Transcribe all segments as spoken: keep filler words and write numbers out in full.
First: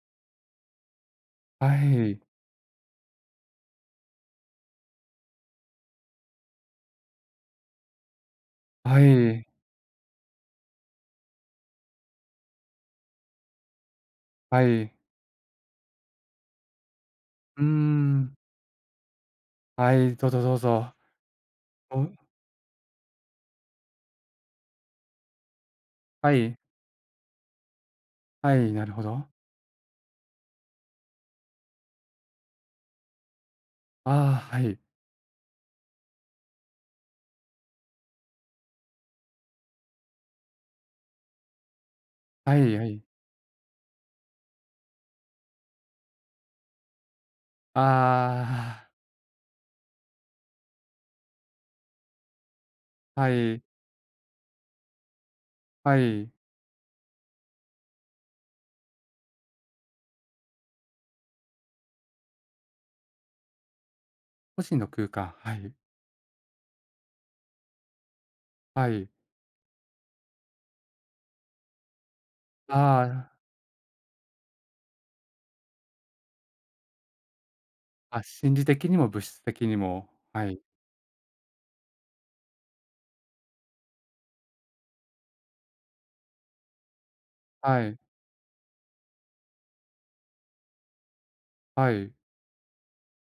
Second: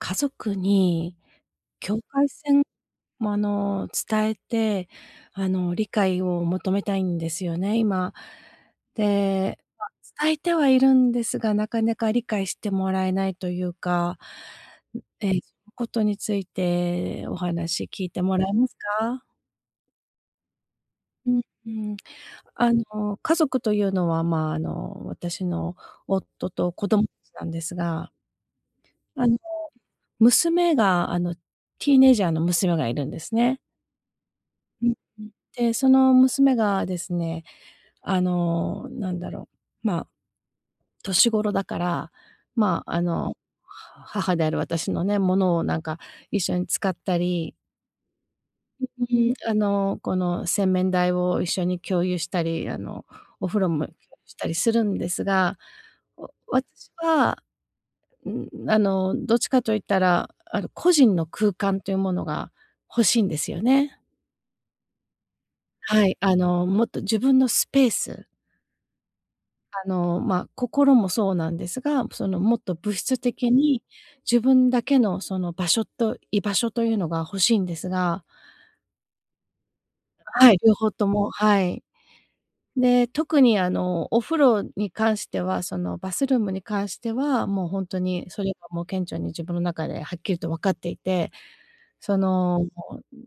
家族には境い。界線もあの、伝えて、あの、理解を求めたいんですよね、今。はい。で、ま、伝えてはいるんですが、なかなか理解してもらえないというか、はい。ん、ええ、ことについて、おうー話聞いてん。もらえますか？はい、どうぞどうぞ。うんうん。おんあの、家族というのは、ま、あの、私のは夫い。と子供なんですがはい、なるほど。あの、娘があのティーネイジャーの娘がいるんですね。ああ、はい。うんうん、で、その娘がですね、あの、なんだろう、ま、年頃だから、はいま、はあい。の、は母である私のね、物をなんか、一緒に使ったりああ。あの、この、洗面台を一緒に共有したり、あの、はおい。風呂も共有したりするんですが、はわい。私は、うん、あの、どっちかといったら、あの、個人の空間というものが欲しいんですよね。個人の空間、はい。はい、あのもっと自分のスペースはい。あの、まあ、心もそうなんですが、その、もっと物あ質あ。的に、自分だけのその場所と居場所というのが欲しいんですあ、が。心理的にも物質的にも、ははい、い。両方とも、はい。で、特にあのお風呂に関してはそのバスルームに関しては、もうほはんい。とにそれは、もう顕著に自分の中ではっきりと分かっていて。はい。その、ん、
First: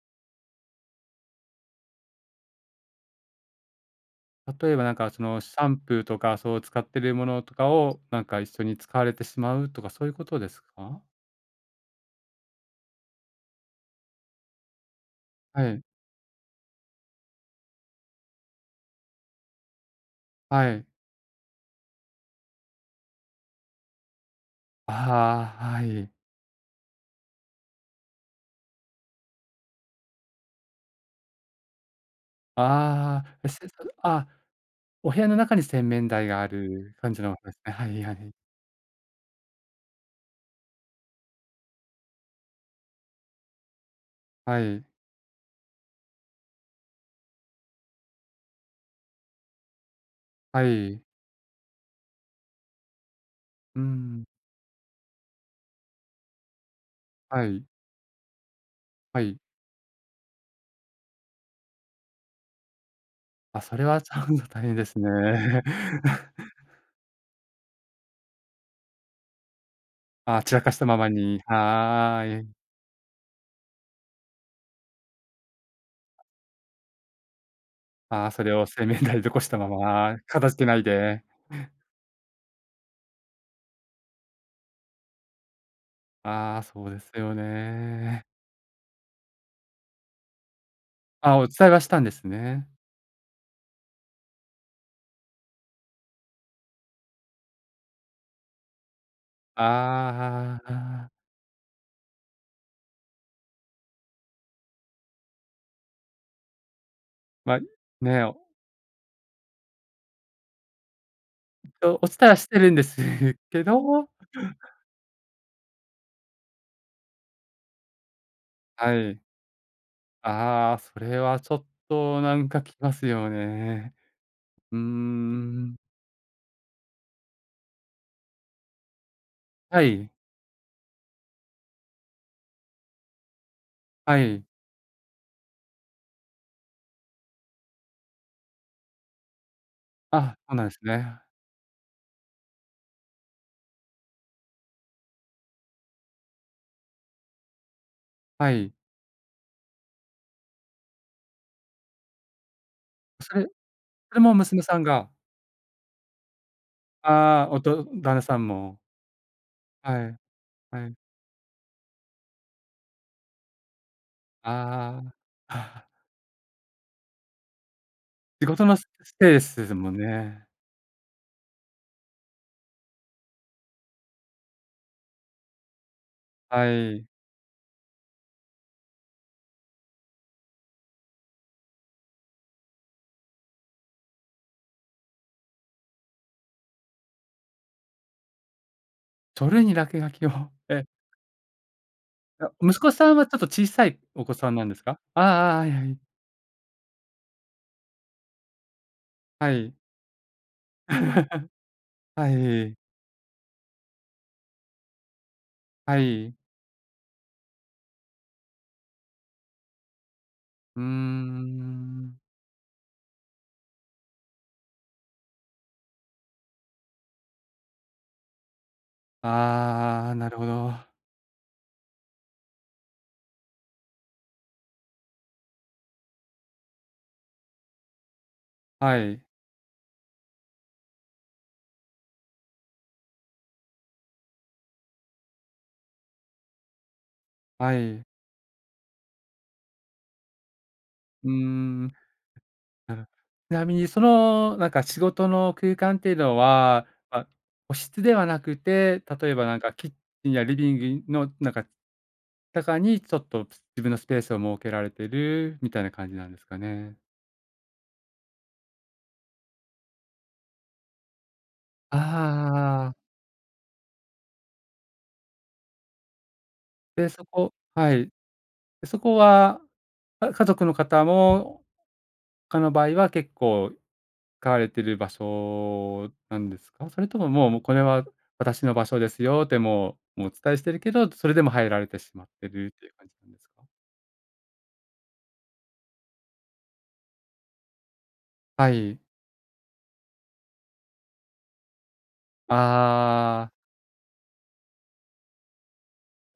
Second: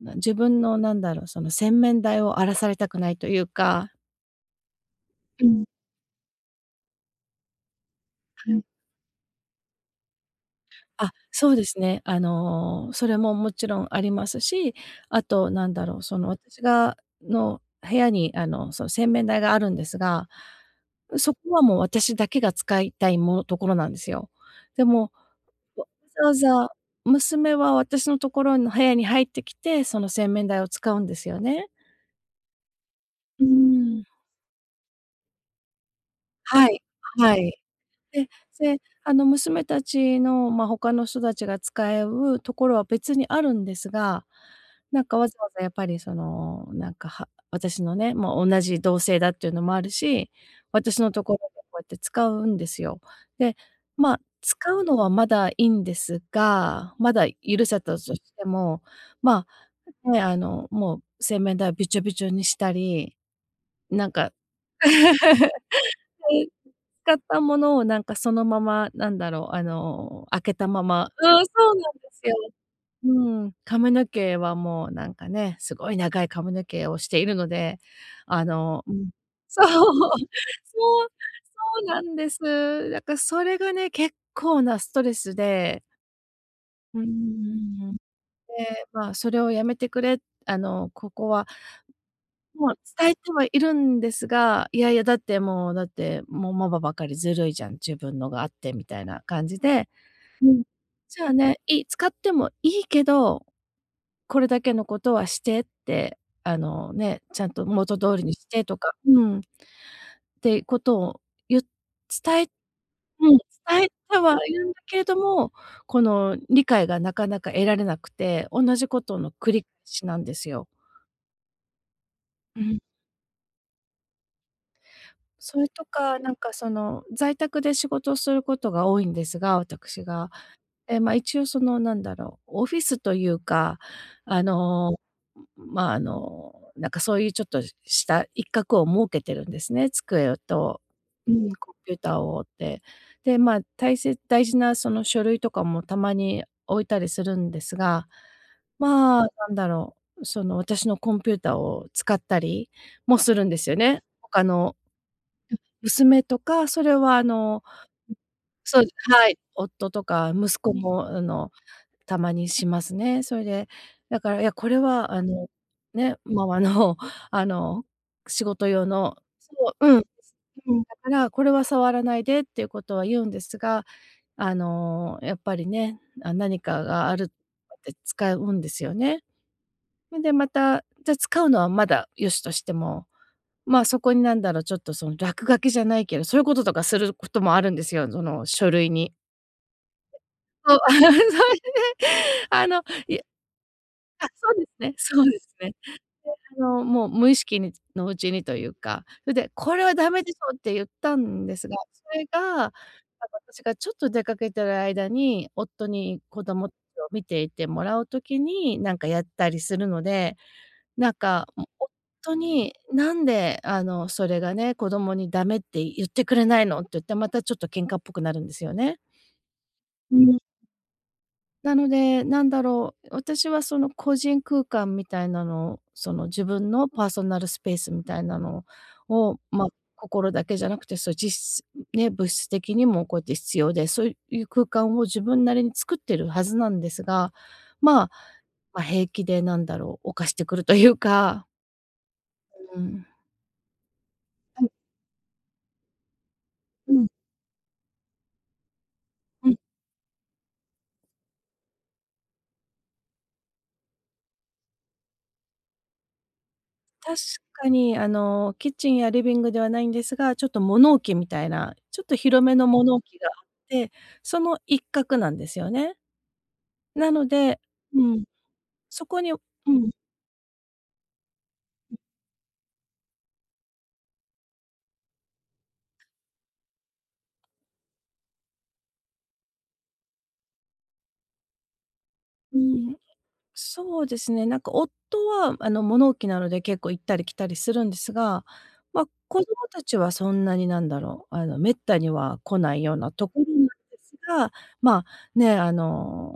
なん自分の何だろう、その洗面台を荒らされたくないとゆうか例えばなんか、そのうシん。ャンプーとか、そう使っているものとかを、なんか一はい。緒に使われてしまうとか、そういうことですか？あ、そうですね。あの、それももちろんありますし、あとは何い。だろう、その私が、の部屋に、あのその洗面台があるんですが、はい。そこはもう、私だけが使いたい、もところなんですよ。であも、は、はわい。ざわざ、娘は私のところの部屋に入ってきて、その洗面台を使うんですよね。ああ、うー [unintelligible] ん。あ、お部屋の中に洗面台があはい、る感じなはわい。けはいはでい。で、あの、娘達のま、ほかの人達が使えうところは別にあるんですが、はい。なんかわざわざやっぱりそのなんか、は私のね、もうおんなじ同性だっていうのもあるし、は私い。のところでこうやって使うんですよ。で、うまあ、ん。使うのはまだいいんですが、まだは許い。せたとしても、はい。まあね、あの、もう洗面台をびちょびちょにしたり、あ、それはなちんょかっと大変 ではすね。い。使ったものをなんかそのまま、なんだろうあの、あ、開け散らたかしまたまままに。そう、そうなんですはよ。い。うん。髪の毛はもうなんかね、すごい長い髪の毛をしているので、ああ、そあれをの洗う面ん、台に残したそう、まそう、ま、片づけないそでうなんです。だからそれがね、結構なストレスでああ、そううでん、うんすようん。ね。で、まあ、「それをやめてくれ、あの、ここあ、は」、お伝えはしたんですね。もう伝えてはいるんですが、「いやいやだって、もうだって、もうママばかりずるいじゃん、自分のがあって」みたいな感じああ、で。「うはん。あ、ああ。じゃあね、いい、使ってもいいけど、これだけのことはして」って、あの、ね、「ちゃんま、と元通ね、りにおして」とか、うん、ってことをゆえっと、お伝えは伝え、してるんですうん、け伝えどてはいるんだけれども、この、理解がなかなか得られなくて、おんなじはことい。の繰りしなんですよ。ああ、それはちょっとなんうかきん。ますよね。うーそれん。とか、なんかその、在宅で仕事をすることが多いんですが、わたはくしい。が。え、ま、一応そのなんだろう、オフィスというか、はあい。の、まあ、あの、なんかそういうちょっとした一角を設けてるんですね、あ、机そうなんすと、ね。うん、コンピューターをって。で、ま、大切大事なその、書類とかもたまに置いたりするんですが、はい。まあ、なんだろう、その私のコンピューターを使ったりもすそれ、るんですよね、それほもか娘のさんがうん、娘とか、それはあああ、のうおん、と旦那さんも。そう、はい。夫とはい、か息子はい。もあの、たまにしますね。それで、だから、「いや、これあはあのあ。ね、ママのあの仕仕事事の用すの」でそすう、もうんん、ね。うん「…だから、これは触らないで」っていうことは言うんですが、あの、やっぱりね、あ、何はかい。があるとかで使うんですよね。それでまた、じゃ使うのはまだ良しとしても、まあ、そこになんだろう、ちょっとその落書きじゃないけど、そういうこととかすることもあるんですよ、その書類に。それに落書きを。そう。え。そいでいや、あ息の、子さいんやはちょっと小さいおあ、子さそんうなでんすですねか？あそあうですああ、はね。いはい。であの、もう無意識につのうちにというか、それではい。「これはダメでしょ！」って言ったん ですが、それはが、またい。私がちょっと出かけてる間に、夫はにい。子供達を見ていてもらう時になんかやったりするので、うーなんかん。夫に「何であの、それがね、子供にダメって言ってくれないの」って言って、またちょっと喧嘩っぽくなるんですよね。あうあ、なるん。ほど。なので、何だろう、私はその個人空間みたいなの、その自分のパーソナルスペースみたいなのはい。を、ま、心だけじゃなくて、そのじっすね、物質的にもこうやって必要で、そういう空間を自分なりに作ってるはずなんですが、はまい。あ、ま、平気でなんだろう犯してくるといううーか。ん。うなん。る。ちなみにそのはない。んか仕事の空間っていうのは、うん。ま、個室ではなくて、例えばうなん。んかキッチンやリビビンのなんか、中にちょっと自分のスペースを設けられてるみたいな感じなんですかね。確かにあの、キッチンやリビングではないんですが、ちょっと物置みたいな、ああちょっと広めのあああ物あ。置があってその一角なんですよね。で、なそのこではうい。ん。そそここにうは、ん。あ家族の方も、ほかの場合は結構使われてる場所なんですか？それとももうもう「これは私の場所ですよ」ってもう、もうお伝えしているけど、それでも入られてしまってうるっていうん。感じなんですか？そうですね、なんか夫はあの、物置なので結構行ったり来たりするんですが、はい。ま、子供達はそんなに何だろう、あの、滅多には来ないようなとこあろあ。なんですが、まあ、ね、あ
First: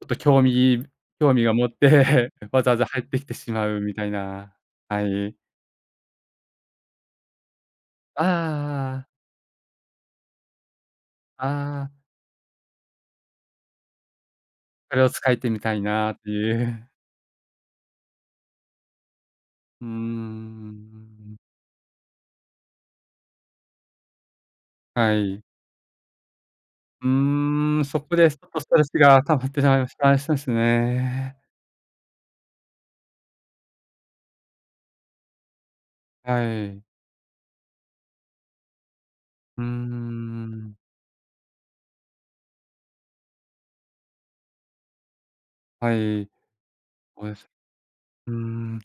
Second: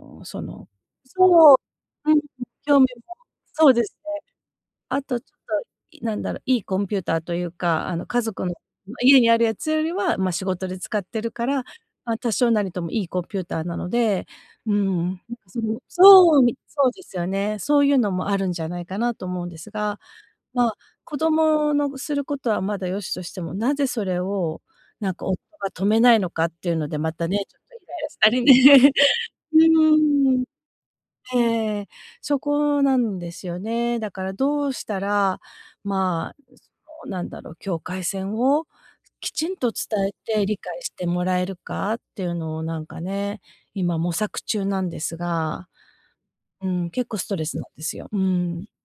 ちょっとそ興の味興味をそう、持っうん、てわざわ興ざ味入っも、てきてしまそううでみすたいね。な、はあとちい。ょっと、いなんだろう、いいコンピューターというか、あのあ家あ族のああ。家にあるやつよりは、ま、仕事で使ってるから、ああ。ま、多少なりともいいコンピューターなので、うそれをん使ってみたい [unintelligible] なってそう！いみう。そうですよね。そういうのもあるんじゃないかなと思うんですうーが、まあ、子ん。供のぐすることはまだ良しとしても、なぜそれをなはんか、夫い。が止めないのかっていうので、うまたね、ちょっとイーん、ラそイラこしたでちりょっとストレスね。が溜まっ うてしまいましそうっーん。すね。ええ。そこなんですよね。だからどうしたら、まあ、はどい。うなんだろう、境界線をきちんうーと伝えて理ん。解してもらえるかっていうのをなんかね、今模索中なんですが、はい。うん、結構スおえトレすスなんですよ。ううーん。ん。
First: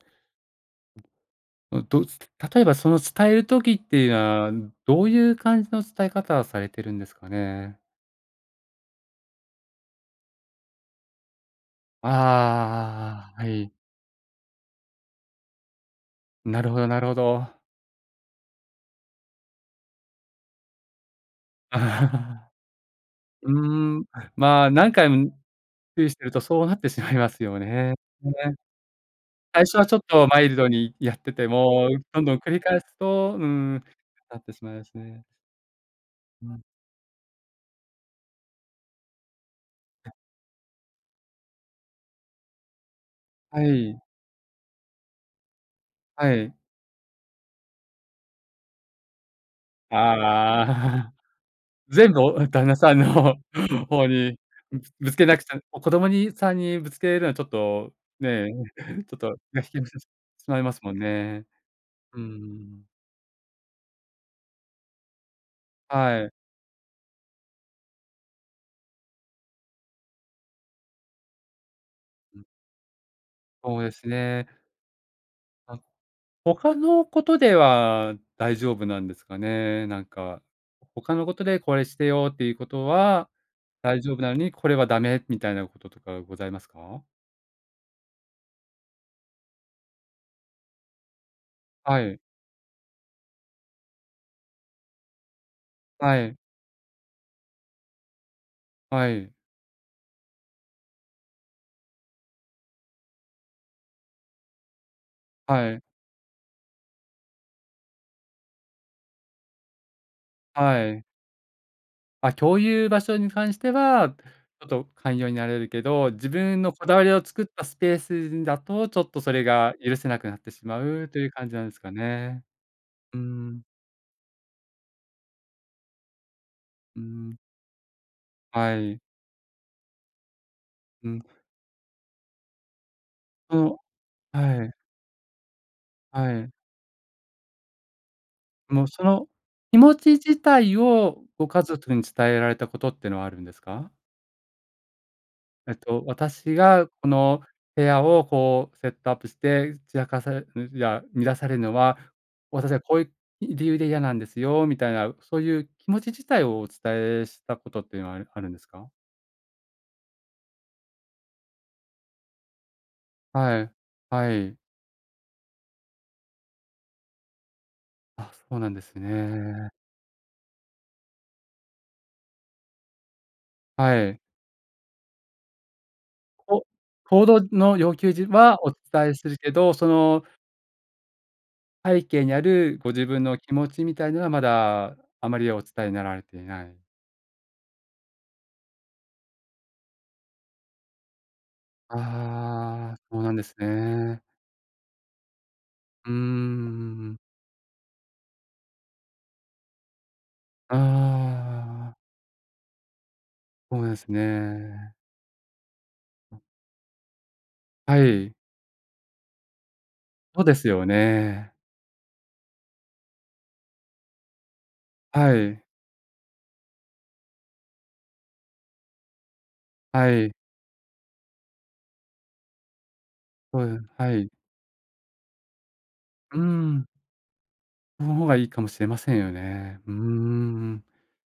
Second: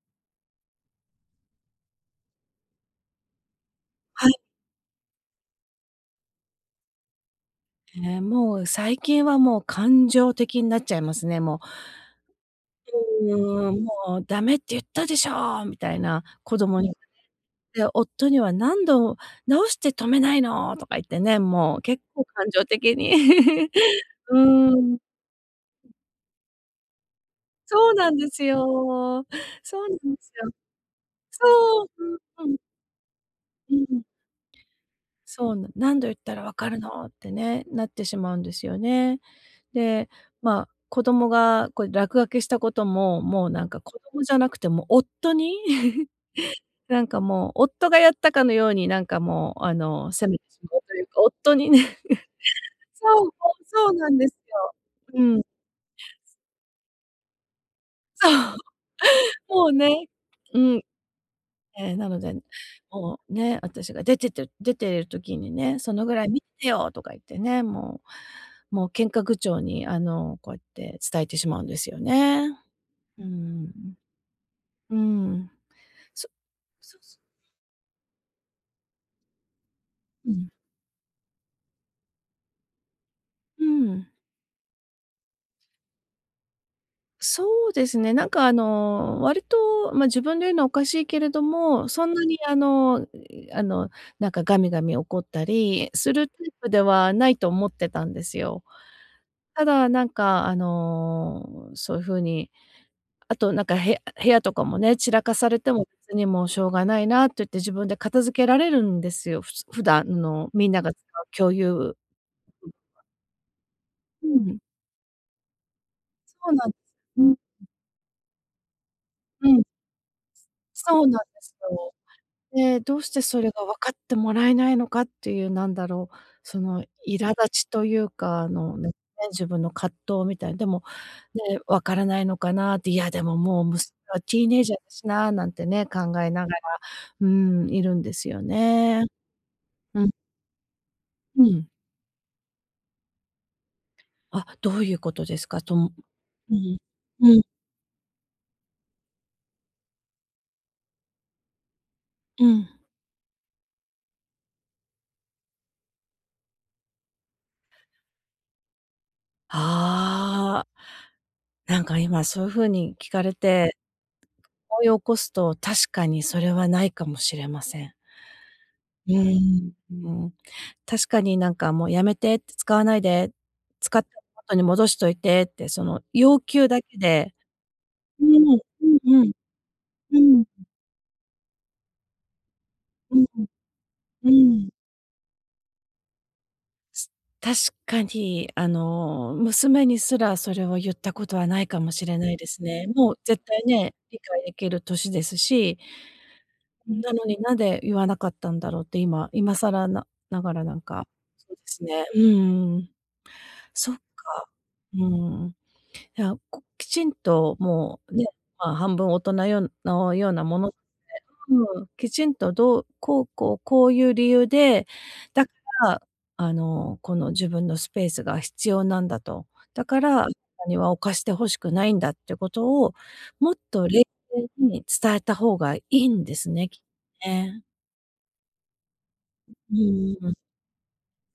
どどうつ例えばその、伝える時っていうのはい。はどういう感じの伝え方をされてるんですかね？え、もう最近はもう感情的になっちゃいますね、もあう。あ、はい。うん、もう、「ダメっていったでしょ！」みたいな、子なるほ供どになるほど。で、夫には「何度どうして止めないの！」とか言ってね、もう結構感 う情的に、ーん、まあ、う何ん。回注意してるとそうなってしまいますよそうね。なんでね。すよ。最初そはうちなょっんでとすマよ。イルドにやっててそう、も、そうどんどんそ繰う。り返すと、うーうん、ん。なってしまいますね。そう、「な何度言ったらう分ん。かるの！」ってね、なってしまうんですよね。で、まあ、子供が、これ落書きしたことも、もうはなんかい。子供じゃなくて、もう夫に、はい。なんかもう、夫がやったかのようになんかもうああの、責めてしあ。まうという か、夫にね。全部お旦那 さんそうそのう、そう方なんですに、よ。ぶぶつうけなくん。ちゃ、子供にさんにぶつけるのはちょっと、そねえ、う。ちょっともう しね、まういまん。すもんね。ええ、なうのーで、ん。もうね、私が出てって出てる時にね「そのぐらはいい。見ててよ！」とか言ってね、もうもう喧嘩口調にあの、こうやって伝えてしまうんですよね。うんそうですね。うん。うん。あ、そ。ほかそうのそう。ことでは大丈夫なんですかね？なんうかん。ほかのことで、「これしてよ」っていうことはう大ん。丈夫なのに、これはダメみたいなこととかございますか？そうですね。なんか、あの、割と、ま、自分で言うのはおかしいけれども、はそんい。なに、あのあの、なんかガミガミ怒ったりすはるタい。イプではないと思ってたんですよ。はい。ただ、なんかあの、そういうふうにあとなんか部屋部屋とかもね、散らかされてはい。も別に「もうしょうがないな」って言って自分で片付けられるんですよ、ふつ普段のみんなはが使い。う共有あ、共有場 所に関してはうん。ちょっと寛容になれるけど、自そう分なんのです。こだわりをうん、う。作ったスペースだとちょっとそれうん。が許せなくなってしまそううとなんいうで感じすなんですかよ。ね。で、どうしうーてそれん。が分かってもらえないのかっていう、何だろう、そのう苛立ん。ちというか、あはのね、い。自分の葛藤みたいな。でも、うん。ね、「分からないのかな？」って、「いや、でもうもうん、娘ははい。teenager だしな」なんてね考はえながら、い。うん、いるんですよもうね。その、気持うん。ち自体をうご家ん。族に伝えられたことってのはあるんですか？あ、どういうことですか？えとっむと、「私うん、がこうん。の部屋をこうセットアップして散らかされん、いや乱されるのは、うん。私はこういう理由で嫌なんですよ」みたいなそういう気持ち自体をお伝えしたことっていうのはあるあるんですか？ああ。なんか、今そう風に聞かれはい、て、はい。思い起こすと、確かにそれはないかもしれません。あ、そうなんですうーね。ん、うーん。確かになんかもう、やめてって、使わないで、使っはてい。元に戻しといてって、その要こ求だけ行で動の要求うじーん、はお伝えうんうすん。るけど、そうのんん。背景にあるご自うん分ん。の気持ちみたいなのは、うまーん。だ、あまりお伝えになられていない。つ確かに、あの、娘にすら、それをゆったことはないかもしれないですね。ああ、もうそうなんで絶す対ね、理ね。解できる歳ですし。うーなん。のに、なんで言わなかったんだろうって今今更なながらあなんか、そうですあ。ね。うーん。そうそでっすか。ね。うーん。いや、こきちんとはもう、ね、い。まあ、半分大人ようのようそなうでもすのでよね。うん。きちんとどう、こうこう、こういう理由で、はだかい。ら、あの、この自分のスペースが必要なんだと。だかはら、い。にわをおかして欲しくないんだってことを、もっそうなとん冷はい。静に伝えた方がいいんでうーすね、きっん。ね。その方がいいかもしれませんよううね。うーーん。ん。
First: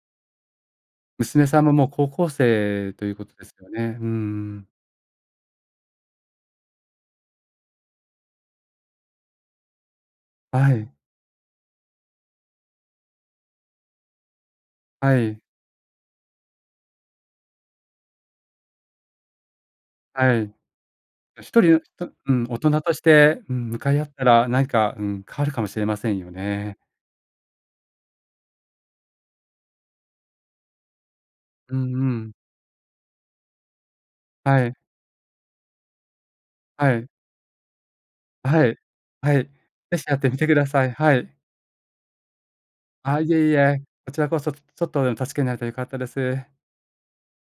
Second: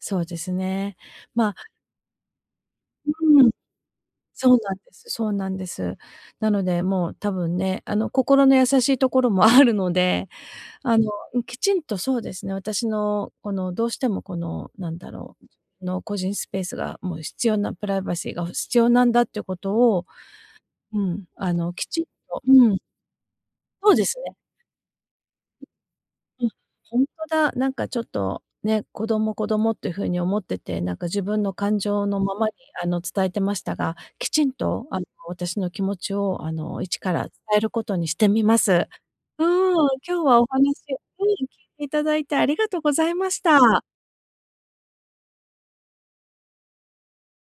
そうですね。娘まあさんももう高校生ということうでーん。すよね。うーそうん。なんですそうなんです。なので、もう多分ね、あの心の優しいところもあるので、はい。あの、うん、きちんとそうですね、私の、このどうしても、このなんだはろい。うの個人スペースが、もう必要なプライバシーがほ必要なんだっていうことを、はい。のうん、あ一の、人の、きちっとうとん、大う人ん。として、うん、向そかういで合っすたね。らなにか、うん、変わるかもしれませんようん。うん、ね。ほんとだ。なんかちょっと、ね、子供子供っていう風に思ってて、なんか自分のう感んう情のん。ままに、あの、伝えてましたが、きちんはい。とあの、私の気持ちを、あの、は一い。から伝えることにしてみまはい、す。はうい。ーん、ぜひやっ今日てみはおてくだ話さい。をはうん、聞い。いていただいてありがとうござあいあ、まいしえいた。え。こちらこそ、ちょちょっとでも助けになれたら良かったです。